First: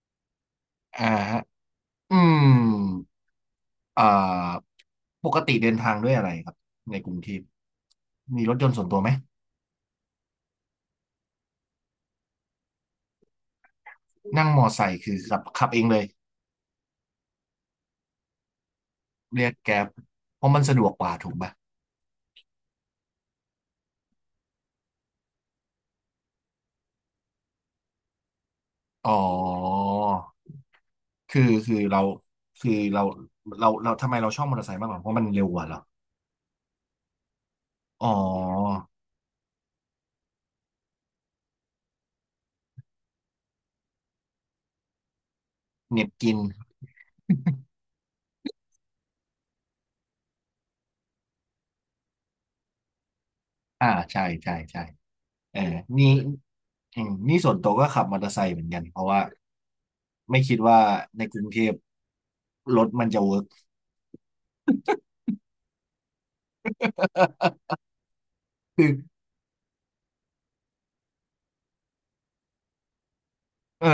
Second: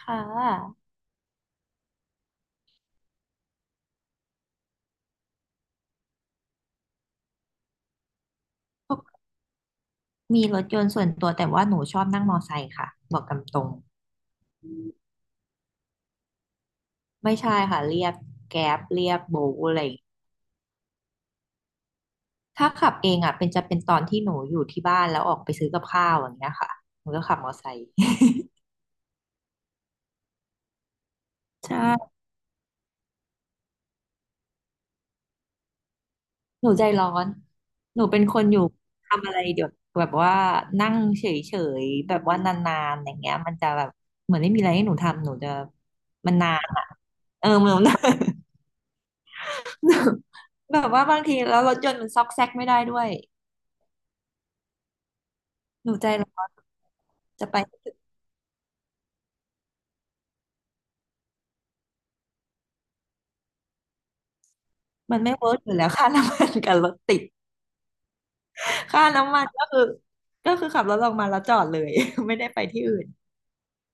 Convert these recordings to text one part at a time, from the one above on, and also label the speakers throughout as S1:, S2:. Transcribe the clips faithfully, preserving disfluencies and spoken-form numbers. S1: ค่ะ
S2: อ่าฮะอืมอ่าปกติเดินทางด้วยอะไรครับในกรุงเทพมีรถยนต์ส่วนตัวไหม
S1: มีรถยนต์ส่วนตัวแต่ว่าหนูชอบนั่งมอไซค์ค่ะบอกตามตรง
S2: นั่งมอไซค์คือขับขับเองเลย
S1: ไม่ใช่ค่ะเรียกแกร็บเรียกโบ
S2: เรียก
S1: ว์
S2: แก
S1: อะไร
S2: ร็บ
S1: อย่าง
S2: เพราะมันสะดวกกว่าถูกปะ
S1: ถ้าขับเองอ่ะเป็นจะเป็นตอนที่หนูอยู่ที่บ้านแล้วออกไปซื้อกับข้าวอย่างเงี้ยค่ะหนูก็ขับมอไซค์
S2: อ๋อคือ คือ
S1: ใช่
S2: เราคือเราเราเราทำไมเราชอบมอเตอร์ไซค์มากกว่าเพราะมันเร็วกว่าเหรอ
S1: หนูใจร้อนหนู
S2: อ๋อ
S1: เป็นคนอยู่ทำอะไรเดี๋ยวแบบว่านั่งเฉยๆแบบว่านานๆอย่างเงี้ยมันจะแบบเหมือนไม่มีอะไรให้หนูทำหนูจะ
S2: เหน็บกิ
S1: มัน
S2: น
S1: นานอ่ะเออมันนาน แบบว่าบางทีแล้วรถยนต์มันซอกแซกไม่ได้ด้วย
S2: อ่าใช่ใช่ใช่เออ
S1: หนู
S2: นี่
S1: ใจร้อน
S2: อืมนี่
S1: จะ
S2: ส่ว
S1: ไป
S2: นตัว
S1: ให้
S2: ก็
S1: ถึง
S2: ขับมอเตอร์ไซค์เหมือนกัน เพราะว่าไม่คิดว่าในกรุงเทพรถมันจะเวิร์ก
S1: มันไม่เวิร์กอยู่แล้วค่าน้ำมันกับรถติด
S2: คือ
S1: ค่าน้ำมันก็คือก็คือขับรถออกมาแล้วจอดเลย ไม่ได้ไปที่อื่น
S2: เออ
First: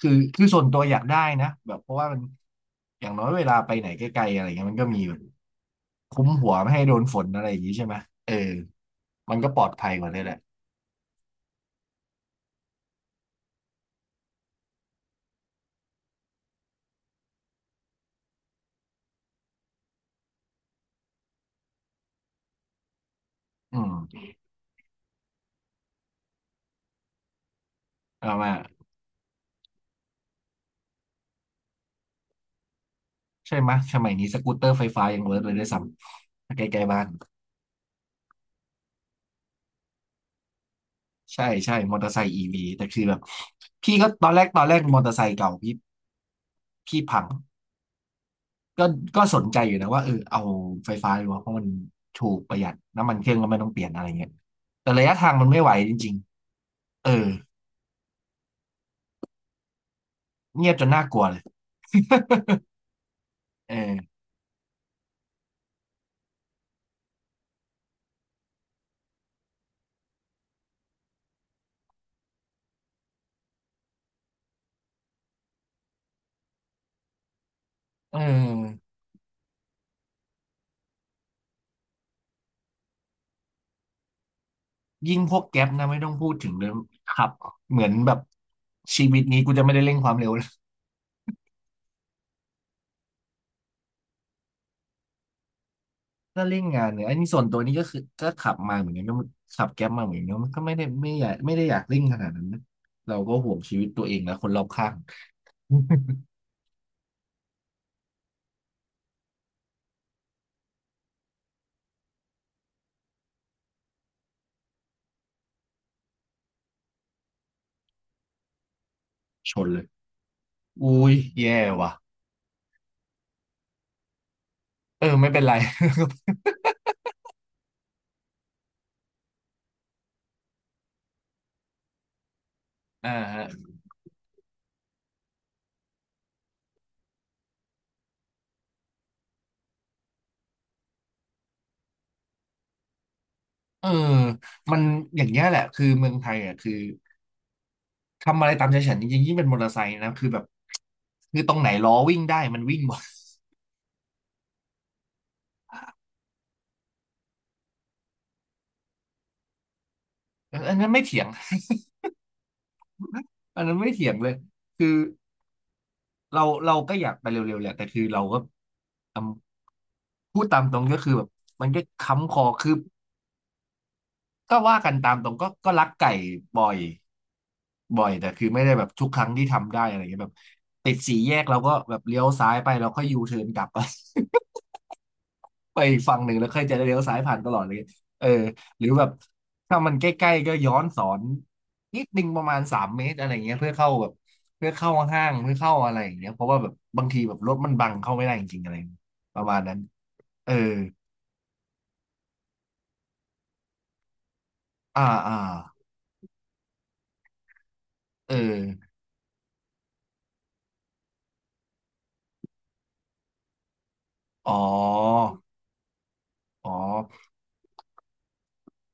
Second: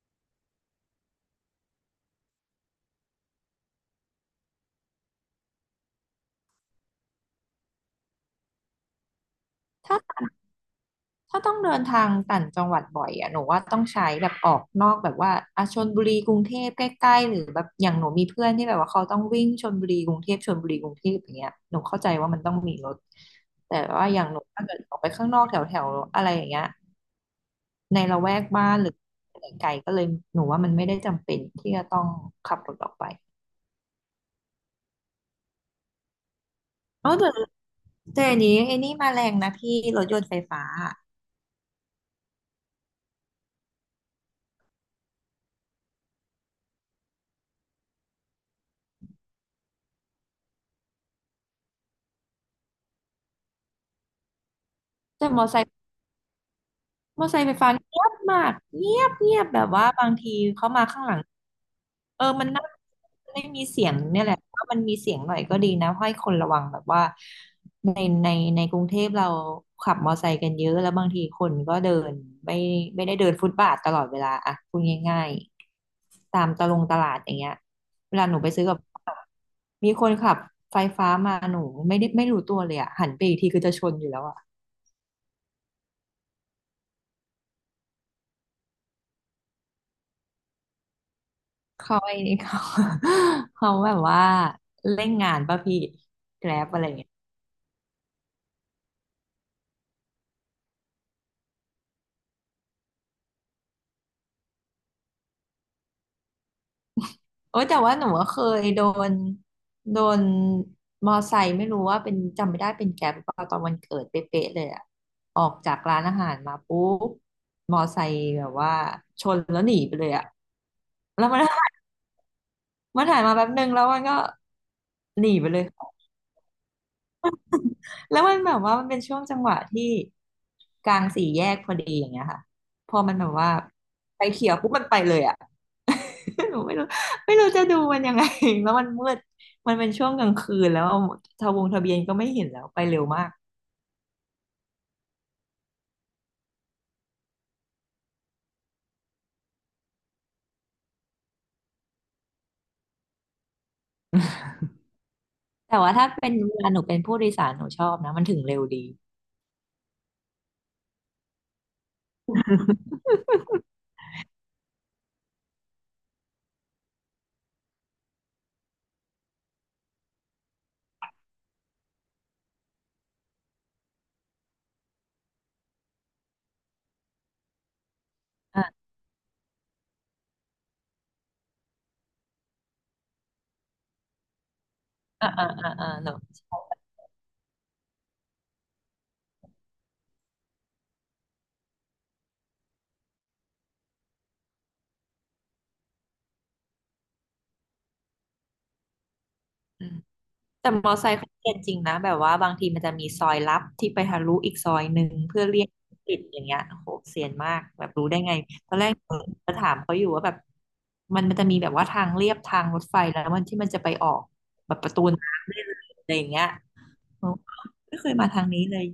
S2: คือคือส่วนตัวอยากได้นะแบบเพราะว่ามันอย่างน้อยเวลาไปไหนไกลๆอะไรเงี้ยมันก็มีแบบคุ้มหัวไม่ให้โดนฝนอะไรอย่างงี้ใช่ไหมเออมันก็ปลอดภัย
S1: ถ้า
S2: กว่าด้วยแหละ
S1: ถ้าต้องเดินทางต่างจังหวัดบ่อยอะหนูว่าต้องใช้แบบออกนอกแบบว่าอาชลบุรีกรุงเทพใกล้ๆหรือแบบอย่างหนูมีเพื่อนที่แบบว่าเขาต้องวิ่งชลบุรีกรุงเทพชลบุรีกรุงเทพอย่างเงี้ยหนูเข้าใจว่ามันต้องมีรถแต่
S2: อื
S1: ว่าอย่า
S2: ม
S1: งหนูถ้าเกิดออกไปข้างนอกแถวๆอะไรอย่างเงี้ย ในละแว
S2: เอา
S1: ก
S2: มา
S1: บ้านหรือไกลๆก็เลยหนูว่ามันไม่ได้จำเป็นที่จะต้องขับรถออกไป
S2: ใช่ไหมยสมัยนี้สกูตเตอร์ไฟฟ้ายังเวิร์กเลยด้วยซ้ำใกล้ๆบ้าน
S1: เอาแต่แต่อันนี้ไอ้นี่มาแรงนะพี่รถยนต์ไฟฟ้า
S2: ใช่ใช่มอเตอร์ไซค์อีวีแต่คือแบบพี่ก็ตอนแรกตอนแรกมอเตอร์ไซค์เก่าพี่พี่พัง ก็ก็สนใจอยู่นะว่าเออเอาไฟฟ้าดีกว่าเพราะมันถูกประหยัดน้ำมันเครื่องก็ไม่ต้องเปลี่ยนอะไรเงี้ยแต่ระยะ
S1: แต่
S2: ทาง
S1: ม
S2: มั
S1: อ
S2: น
S1: ไซ
S2: ไม่
S1: ค์
S2: ไหวจริงๆเอ
S1: ม
S2: อ
S1: อไซค์ไฟฟ้าเงียบมากเงียบเงียบแบบว่าบางทีเขา
S2: เงียบจ
S1: มา
S2: น
S1: ข้า
S2: น่า
S1: งห
S2: ก
S1: ลั
S2: ลั
S1: ง
S2: วเลย
S1: เออมันน่าไม่มี
S2: เอ
S1: เสียง
S2: อ
S1: เนี่ยแหละถ้ามันมีเสียงหน่อยก็ดีนะให้คนระวังแบบว่าในในในกรุงเทพเราขับมอไซค์กันเยอะแล้วบางทีคนก็เดินไม่ไม่ได้เดินฟุตบาทตลอดเวลาอะพูดง่ายๆตามตะลงตลาดอย่างเงี้ยเว
S2: เอ
S1: ลาหนูไปซื้อกับ
S2: อ
S1: ข้าวมีคนขับไฟฟ้ามาหนูไม่ได้ไม่รู้ตัวเลยอะหันไปอีกทีคือจะชนอยู่แล้วอะ
S2: ยิ่งพวกแก๊ปนะไม่ต้องพูดถึงเลยครับเหมือนแบบชีวิตนี้กูจะไม่ได้เร่งความเร็วแล้ว
S1: เขาไอ้นี่เขา เขาแบบว่าเล่นงานป่ะพี่แก
S2: ถ้า
S1: ร็
S2: เร่ง
S1: บอะ
S2: งา
S1: ไร
S2: นเนี่ย
S1: เงี้ย
S2: อันนี้ส่วนตัวนี้ก็คือก็ขับมาเหมือนกันก็ขับแก๊ปมาเหมือนกันมันก็ไม่ได้ไม่อยากไม่ได้อยากเร่งขนาดนั้นนะเราก็ห่วงชีวิตตัวเองและคนรอบข้าง
S1: โอ้ยแต่ว่าหนูก็เคยโดนโดนมอไซค์ไม่รู้ว่าเป็นจำไม่ได้เป็นแกร็บหรือเปล่าตอนวันเกิดเป๊ะๆเลยอะออกจากร้านอาหารมาปุ๊บมอไซค์แบบว่าชน
S2: ช
S1: แล้ว
S2: น
S1: หนี
S2: เลย
S1: ไปเลยอะ
S2: อุ้ย
S1: แล้วมัน
S2: แย่ ว่ะ
S1: มันหายมาแป๊บนึงแล้วมันก็
S2: เออ
S1: ห
S2: ไม่
S1: นี
S2: เป็น
S1: ไป
S2: ไร
S1: เลย แล้วมันแบบว่ามันเป็นช่วงจังหวะที่กลางสี่แยกพอดีอย่างเงี้ยค่ะพอ
S2: อ่า
S1: มันแบบ
S2: ฮะ
S1: ว่าไฟเขียวปุ๊บมันไปเลยอ่ะ หนูไม่รู้ไม่รู้จะดูมันยังไง แล้วมันมืดมันเป็นช่วงกลางคืนแล้วทะวงทะเบียนก็ไม่เห็นแล้วไปเร็วมาก
S2: เออมันอย่างเงี้ยแหละคือเมืองไทยอ่ะคือทำอะไรตามใจฉันจริงๆยิ่งเป็นมอเตอร์ไซค์นะคือแบบคือตรงไหนล้อวิ่งได้มันวิ่งหมด
S1: แต่ว่าถ้าเป็นเวลาหนูเป็นผู้โดยสารหนูชอบนะมันถึงเร็วดี
S2: เอออันนั้นไม่เถียงอันนั้นไม่เถียงเลยคือเราเราก็อยากไปเร็วๆแหละแต่คือเราก็ทำพูดตามตรงก็คือแบบมันก็ค้ำคอคือก็ว่ากันตามตรงก็ก็รักไก่บ่อยบ่อยแต่คือไม่ได้แบ
S1: อ่า
S2: บทุกครั้งที่ทำได้อะไรเงี้ยแบบติดสี่แยกเราก็แบบเลี้ยวซ้ายไปเราก็ยูเทิร์นกลับ
S1: อ่าอ่าอ่า
S2: ไป
S1: อ่า
S2: อีก
S1: หนู
S2: ฝั่งหนึ่งแล้วค่อยจะเลี้ยวซ้ายผ่านตลอดเลยเออหรือแบบถ้ามันใกล้ๆก็ย้อนสอนนิดนึงประมาณสามเมตรอะไรเงี้ยเพื่อเข้าแบบเพื่อเข้าห้างเพื่อเข้าอะไรอย่างเงี้ยเพราะว่าแบบบางทีแบบรถมันบังเข้าไม่ได้จริงๆอะไรประมาณนั้นเออ
S1: แต่มอไซค์เขาเรียนจริงนะแบบว่าบางทีมันจะมีซอยลับที่ไปทะลุอีกซอยห
S2: อ่า
S1: นึ่ง
S2: อ่า
S1: เพื่อเลี่ยงติดอย่างเงี้ยโอ้โหเซียนมากแบบรู้ได้
S2: เอ
S1: ไง
S2: อ
S1: ตอนแรกจะถามเขาอยู่ว่าแบบมันมันจะมีแบบว่าทางเลียบทางรถไฟแล้วมันที่มันจะไปออก
S2: อ๋อ
S1: แบบประตูน้ำได้เลยอะไรอย่างเงี้ย
S2: อ๋อ
S1: โอ้ไม่เคยมาทางนี้เลย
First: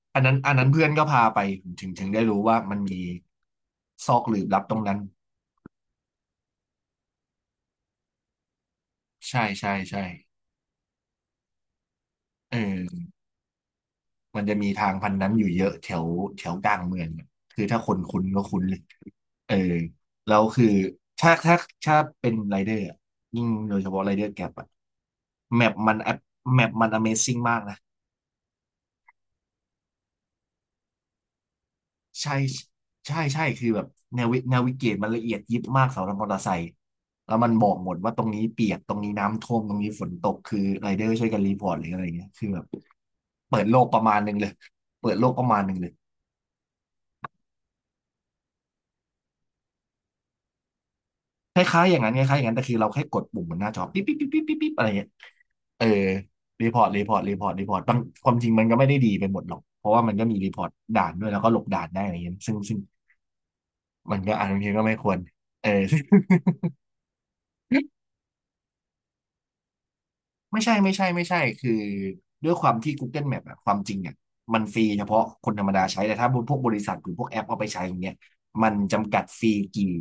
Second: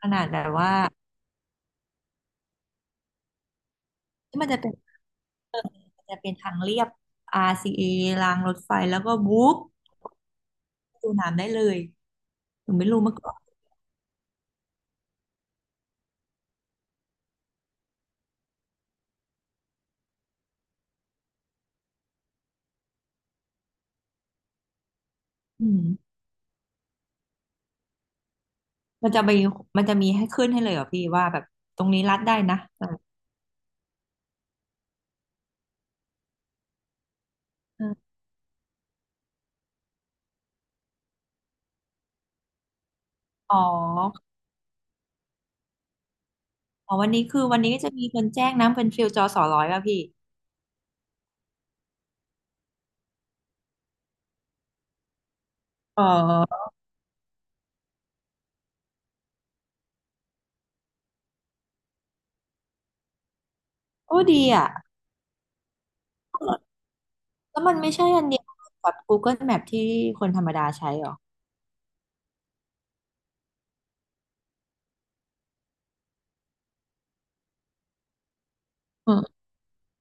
S1: ข
S2: อั
S1: นา
S2: น
S1: ด
S2: นั้น
S1: แบบ
S2: อันนั้น
S1: ว่า
S2: เพื่อนก็พาไปผมถึงถึงได้รู้ว่ามันมีซอกห
S1: ที่
S2: ลืบ
S1: มันจะ
S2: ลับ
S1: เป็
S2: ต
S1: น
S2: รงนั้น
S1: เออมันจะเป็นทางเลียบ อาร์ ซี เอ รซีเอรางรถไฟแล้วก็บุ๊
S2: ใช่
S1: บ
S2: ใช่ใช่
S1: ประตูน้ำได้เลย
S2: เอ
S1: หนูไม่รู้
S2: อ
S1: มาก่อน
S2: มันจะมีทางพันนั้นอยู่เยอะแถวแถวกลางเมืองอะคือถ้าคนคุ้นก็คุ้นเลยเออแล้วคือ ถ้าถ้าถ้าเป็นไรเดอร์อะยิ่งโดยเฉพาะไรเดอร์แกร็บอะแม
S1: อื
S2: ป
S1: ม
S2: มันแมปมัน Amazing มากนะ
S1: มันจะมีมันจะมีให้ขึ้นให้เลยเหรอพี่ว่าแบบตรงนี้รัด
S2: ใช่
S1: ได้นะเออ
S2: ใช่ใช่คือแบบแนวิแนวิเกตมันละเอียดยิบมากสำหรับมอเตอร์ไซค์แล้วมันบอกหมดว่าตรงนี้เปียกตรงนี้น้ำท่วมตรงนี้ฝนตก คือไรเดอร์ช่วยกันรีพอร์ตหรืออะไรเงี้ยคือแบบ
S1: อ๋
S2: เปิ
S1: อ
S2: ดโลกประมาณหนึ่งเลยเปิดโลกประมาณหนึ่งเลย
S1: อ๋อวันนี้คือวันนี้ก็จะมีคนแจ้งน้ำเป็นฟิลจอสอร้อยป่ะพี่
S2: คล้ายๆอย่างนั้นคล้ายๆอย่างนั้นแต่คือเราแค่กดปุ่มบนหน้าจอปิ๊บปิ๊บปิ๊บปิ๊บปิ๊บปิ๊บอะไรเงี้ยเออ
S1: อ๋อ
S2: รีพอร์ตรีพอร์ตรีพอร์ตรีพอร์ตบางความจริงมันก็ไม่ได้ดีไปหมดหรอก เพราะว่ามันก็มีรีพอร์ตด่านด้วยแล้วก็หลบด่านได้อะไรเงี้ยซึ่งซึ่งมั
S1: โอ้
S2: นก็
S1: ดี
S2: อ่านบาง
S1: อ่ะ
S2: ทีก็ไม่ควรเออ
S1: แล้วมันไม่ใช่อันเดียวกับ Google Map ที่คนธรรม
S2: ไม่
S1: ดา
S2: ใช่
S1: ใช้
S2: ไม่
S1: เห
S2: ใช่
S1: รอ
S2: ไม่ใช่คือด้วยความที่ Google Map อะความจริงเนี่ยมันฟรีเฉพาะคนธรรมดาใช้แต่ถ้าพวกบริษัทหรือพวกแอปเอาไปใช้อย่างเงี้ยมัน
S1: อื
S2: จำกัด
S1: ม
S2: ฟรีกี่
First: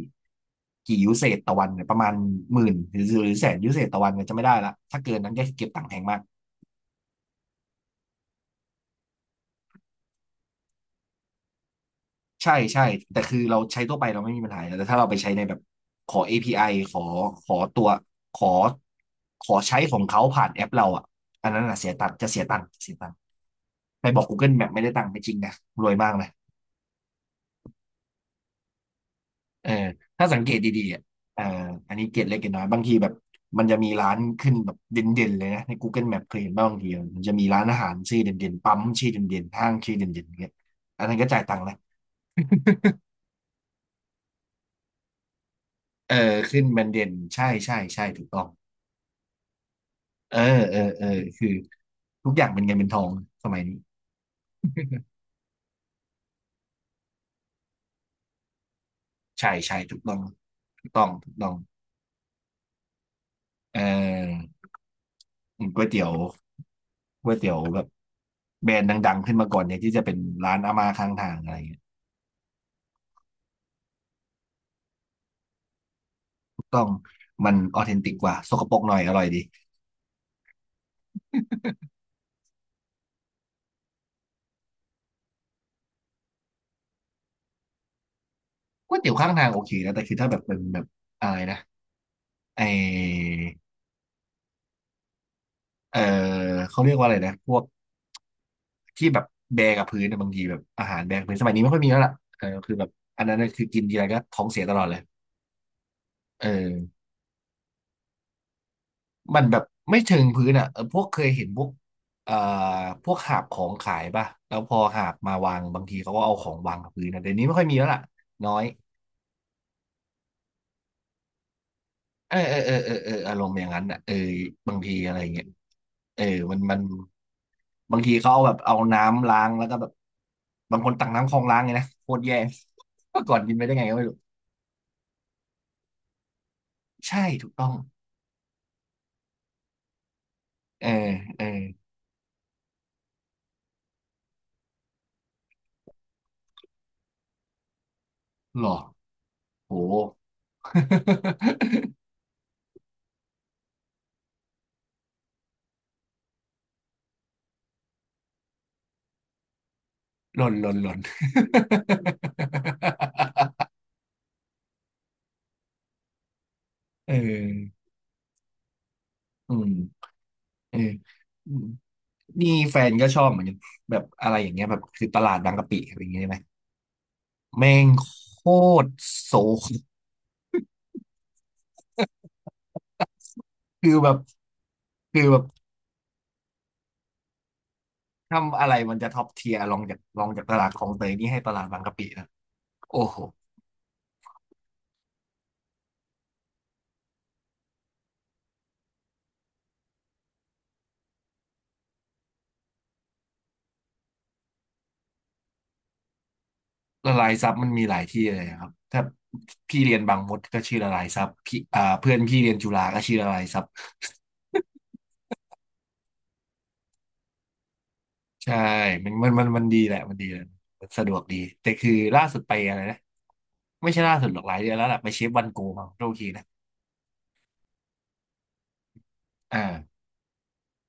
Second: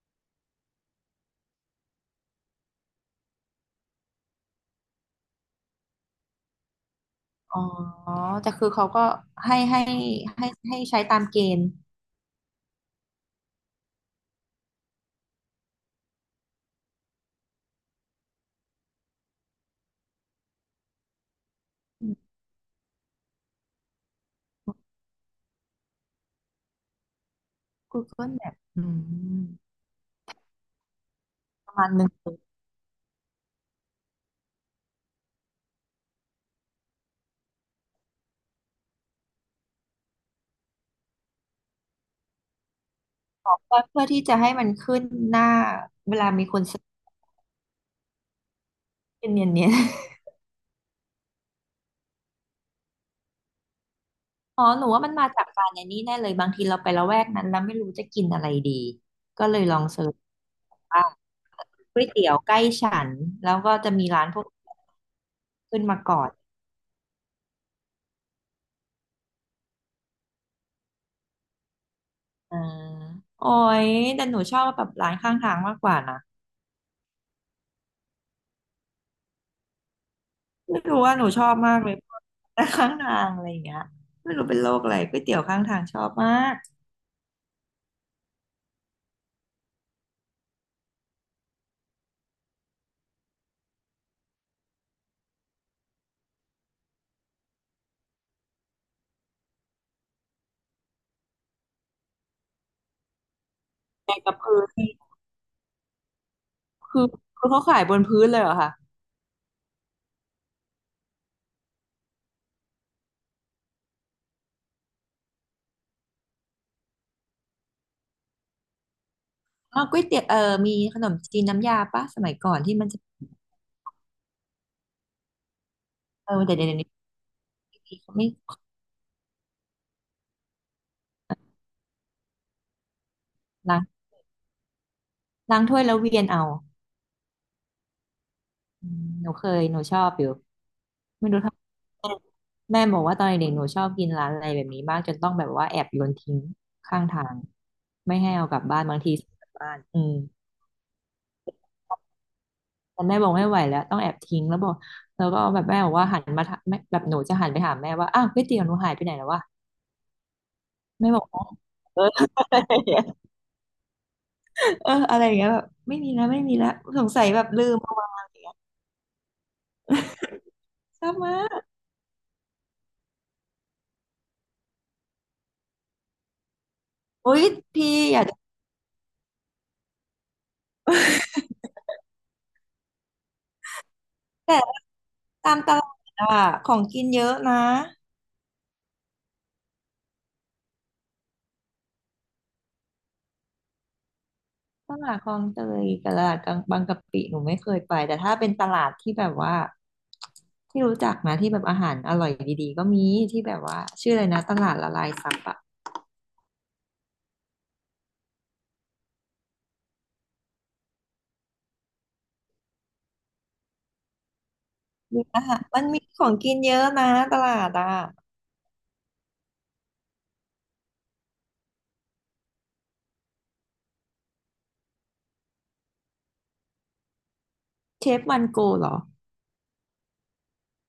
S2: กี่ยูเซจต่อวันเนี่ยประมาณหมื่นหรือหรือแสนยูเซตต่อวันเนี่ยจะไม่ได้ละถ้าเกินนั้นก็เก็บตังค์แพงมาก
S1: อ๋อแต่คือเขาก็ให้ให้ให้ให้ใช้ตามเกณฑ์
S2: ใช่ใช่แต่คือเราใช้ทั่วไปเราไม่มีปัญหาอยู่แล้วแต่ถ้าเราไปใช้ในแบบขอ เอ พี ไอ ขอขอตัวขอขอใช้ของเขาผ่านแอปเราอ่ะอันนั้นอ่ะเสียตั
S1: อื
S2: งค์
S1: ม
S2: จะเสียตังค์เสียตังค์ไปบอก Google Map ไม่ได้ตังค์ไม่จริงนะรวยมากนะ
S1: Google Map อืม
S2: เออถ้าสังเกตดีๆอ่ะเออ
S1: ประมาณ
S2: อัน
S1: ห
S2: นี้
S1: นึ่ง
S2: เกร็ดเล็กเก
S1: เ
S2: ร็ดน้อยบางทีแบบมันจะมีร้านขึ้นแบบเด่นๆเลยนะใน Google Map เคยเห็นบ้างบางทีมันจะมีร้านอาหารชื่อเด่นๆปั๊มชื่อเด่นๆห้างชื่อเด่นๆอย่างเงี้ยอันนั้นก็จ่ายตังค์นะ
S1: พื่อที่จะให้มันขึ้นหน้า
S2: เอ
S1: เว
S2: อ
S1: ลามีค
S2: ขึ้
S1: น
S2: น
S1: เซ
S2: แบ
S1: อ
S2: รนด์
S1: ร์
S2: เด่นใช่ใช่ใช่ถูกต้อง
S1: ชเนียน
S2: เออเออเออคือทุกอย่างเป็นเงินเป็นทองสมัยนี้
S1: อ๋อหนูว่ามันมาจากการในนี้แน่เลยบางทีเราไประแวกนั้นแล้วไม่รู้จะกินอะไรดี ก็
S2: ใช่
S1: เลยล
S2: ใช่
S1: อง
S2: ถูก
S1: เสิร์
S2: ต้
S1: ช
S2: องถูกต้
S1: ว่า
S2: องถูกต้อง
S1: ก๋วยเตี๋ยวใกล้ฉันแล้วก็
S2: เ
S1: จะมีร้านพวก
S2: ออ
S1: ขึ้
S2: ก๋
S1: น
S2: วย
S1: มา
S2: เตี๋ยว
S1: ก่อน
S2: ก๋วยเตี๋ยวแบบแบรนด์ดังๆขึ้นมาก่อนเนี่ยที่จะเป็นร้านอาม่าข้างทางอะไรเงี้ย
S1: อ่าโอ้ยแต่หนูชอบแบบร้านข้างทางมากกว่านะ
S2: ถูกต้องมันออเทนติกกว่าสกปรกหน่อยอร่อยดี
S1: ไม่รู้ว่าหนูชอบมากเลยร้านข้างทางอะไรอย่างเงี้ยไม่รู้เป็นโรคอะไรก๋วยเตี๋ยวข้างทางชอบมาก
S2: ก๋วยเตี๋ยวข้างทางโอเคนะแต่คือถ้าแบบเป็นแบบอะไรนะไอเออเขาเรียกว่าอะไรนะพวกที่แบบแบกกับพื้นนะบางทีแบบอาหารแบกกับพื้นสมัยนี้ไม่ค่อยมีแล้วล่ะเออคือแบบอันนั้นน่ะคือกินทีไร
S1: แต่
S2: ก็
S1: กับ
S2: ท้อง
S1: พื้
S2: เสีย
S1: น
S2: ตลอด
S1: นี่
S2: เลยเออ
S1: คือคือเขาขายบนพื้นเลยเหรอคะ
S2: มันแบบไม่เชิงพื้นอ่ะเออพวกเคยเห็นพวกเอ่อพวกหาบของขายป่ะแล้วพอหาบมาวางบางทีเขาก็เอาของวางกับพื้นนะเดี๋ยวนี้ไม่ค่อยมีแล้วล่ะน้อย
S1: อ๋อก๋วยเตี๋ยวเออมีขนมจีนน้ำยาปะสมั
S2: เอ
S1: ย
S2: อ
S1: ก่
S2: เอ
S1: อ
S2: อ
S1: น
S2: เออ
S1: ที่มัน
S2: เออ
S1: จะ
S2: เอออารมณ์อย่างนั้นอ่ะเออบางทีอะไรเงี้ยเออ
S1: เออแต่
S2: มัน
S1: เดี๋ยว
S2: มัน
S1: นี้
S2: บางที
S1: ไม่
S2: เขาเอาแบบเอาน้ำล้างแล้วก็แบบบางคนตักน้ำคลองล้างไงนะโคตรแย่ เมื่อก่อนกินไปได้
S1: ล้า
S2: ไงก็
S1: ง
S2: ไม่รู้
S1: ล้างถ้วยแล้วเวียนเอา
S2: ใช่ถูกต้อง
S1: อืมหนูเคยหนูชอบอยู่
S2: เออ
S1: ไม่รู้
S2: เออ
S1: ทำไมแม่บอกว่าตอนเด็กๆหนูชอบกินร้านอะไรแบบนี้มากจนต้องแบบว่าแอบโยนทิ้งข้างทางไม่ให้เอากลั
S2: ห
S1: บ
S2: รอ
S1: บ้านบางทีซื้อกลับบ้า
S2: โห
S1: นอืม แต่แม่บอกไม่ไหวแล้วต้องแอบทิ้งแล้วบอกแล้วก็แบบแม่บอกว่าหันมาถามแม่แบบหนูจะหันไปถามแม่ว่าอ้าวก๋วยเตี๋ยวหนูหายไปไหนแล้ววะ
S2: หล่นหล่นหล่น
S1: แม่บอกอ๋อเออ อะไรเงี้ยอออะไรอย่างเงี้ยแบบไม่มีแล้วไม่มีแล้วสง
S2: เอ
S1: สัยแบบลืม
S2: อ
S1: เอามา
S2: อืมเออ
S1: ชอบมา
S2: อื
S1: ก
S2: มนี่แฟนก็ชอบเหมือนกันแบบอะไรอย่างเงี้ยแบบคือตลาดบางกะปิอะไรอย่างเงี้ยใช่ไหม
S1: โย
S2: แม่ง
S1: พี่
S2: โ
S1: อยากจะ
S2: คตรโศก คือแบบ
S1: แต่
S2: คือแบบ
S1: ตามตลาดอะของกินเยอะนะ
S2: ทำอะไรมันจะท็อปเทียร์ลองจากลองจากตลาดคลองเตยนี่ให้ตลาดบางกะปินะโอ้โห
S1: ตลาดคลองเตยกับตลาดกลางบางกะปิหนูไม่เคยไปแต่ถ้าเป็นตลาดที่แบบว่าที่รู้จักนะที่แบบอาหารอร่อยดีๆก็มีที่แบบว่าชื่ออะไรนะตลาดละลายซับอะ
S2: ละลายซับมันมีหลายที่เลยครับถ้าพี่เรียนบางมดก็ชื่อละลายซับพี่อ่าเพื่อนพี่เรียนจุฬาก็ชื่อละลายซับ
S1: มีอาหารมันมีของกินเยอะนะตลาดอะ
S2: ใช่มันมันมันมันดีแหละมันดีแหละมันสะดวกดี แต่คือล่าสุดไปอะไรนะไม่ใช่ล่าสุดหรอกหลายเดือนแล้วล่ะไปเชฟวันโกมาโทษทีนะ
S1: เชฟวันโกเหรอ
S2: อ่า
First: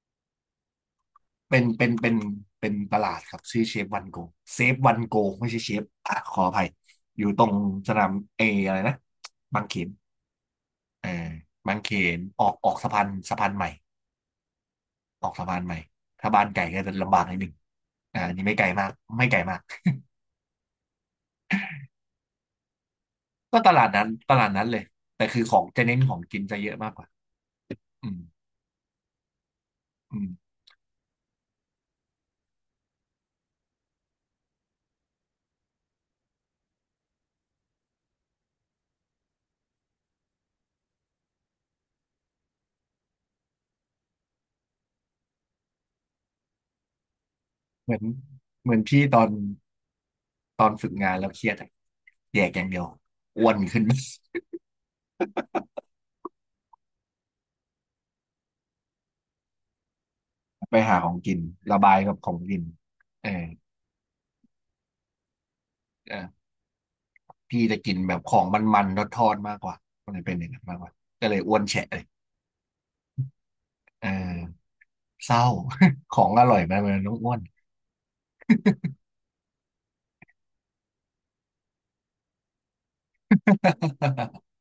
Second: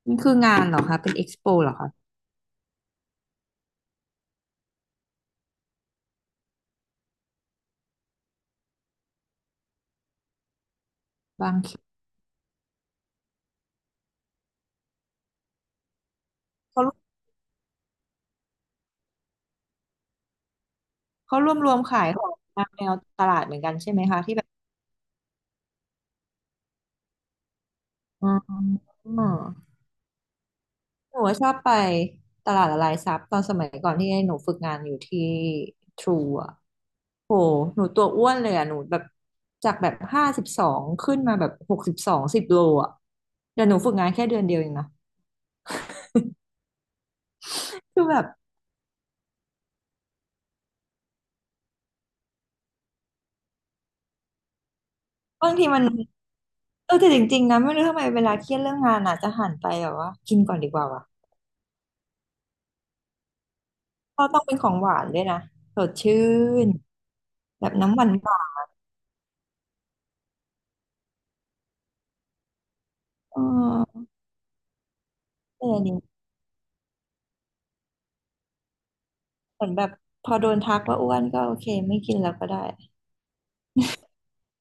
S1: มันคืองานเหรอคะเป็นเอ็กซ์โป
S2: เป็น
S1: เหรอ
S2: เป็
S1: คะ
S2: นเป็นเป็นตลาดครับชื่อเชฟวันโกเซฟวันโกไม่ใช่เชฟอ่ะขออภัย อยู่ตรงสนามเออะไรนะบางเขนเออ
S1: บางเข
S2: บาง
S1: น
S2: เขน ออกออกสะพานสะพานใหม่ออกสะพานใหม่ ถ้าบ้านไก่ก็
S1: เขา
S2: จะลำบากนิดนึงอ่าอันนี่ไม่ไกลมากไม่ไกลมาก
S1: เขารวมรวมขายของตามแนวตลาดเหมื
S2: ก็
S1: อน
S2: ต
S1: กัน
S2: ลาด
S1: ใช่ไหม
S2: นั้น
S1: คะ
S2: ต
S1: ที่แบ
S2: ลา
S1: บ
S2: ดนั้นเลย แต่คือของจะเน้นของกินจะเยอะมากกว่าอืม
S1: อ๋อ
S2: อืม
S1: หนูว่าชอบไปตลาดละลายซับตอนสมัยก่อนที่หนูฝึกงานอยู่ที่ทรูอ่ะโหหนูตัวอ้วนเลยอ่ะหนูแบบจากแบบห้าสิบสองขึ้นมาแบบหกสิบสองสิบโลอ่ะแต่หนูฝึกงานแค่เดือนเดียวเองนะ
S2: เหมือ
S1: คื
S2: น
S1: อแบบ
S2: เหมือนพี่ตอนตอนฝึกงานแล้วเครียดอะแยกอย่างเดียวอ้วนขึ้น
S1: บางทีมันเออแต่จริงๆนะไม่รู้ทำไมเวลาเครียดเรื่องงานอ่ะจะหันไปแบบว่ากินก่อนดี
S2: ไป
S1: กว่า
S2: หา
S1: วะ
S2: ของกินระบายกับของกินเออ
S1: ก็ต้องเป็นของหวานด้วยนะสด
S2: เอ
S1: ชื่
S2: อ
S1: น
S2: พี่
S1: แบบ
S2: จะกิ
S1: น้ำ
S2: น
S1: หวาน
S2: แบบ
S1: ห
S2: ข
S1: วา
S2: อง
S1: น
S2: มันๆทอดๆมากกว่าก็เลยเป็นอย่างนั้นมากกว่าก็เลยอ้วนแฉะเลย
S1: เออ
S2: เออเศร้า
S1: เอนนี้
S2: ของอร่อยมันมันต้องอ้วน
S1: เหมือนแบบพอโดนทักว่าอ้วนก็โอเคไม่กินแล้วก็ได้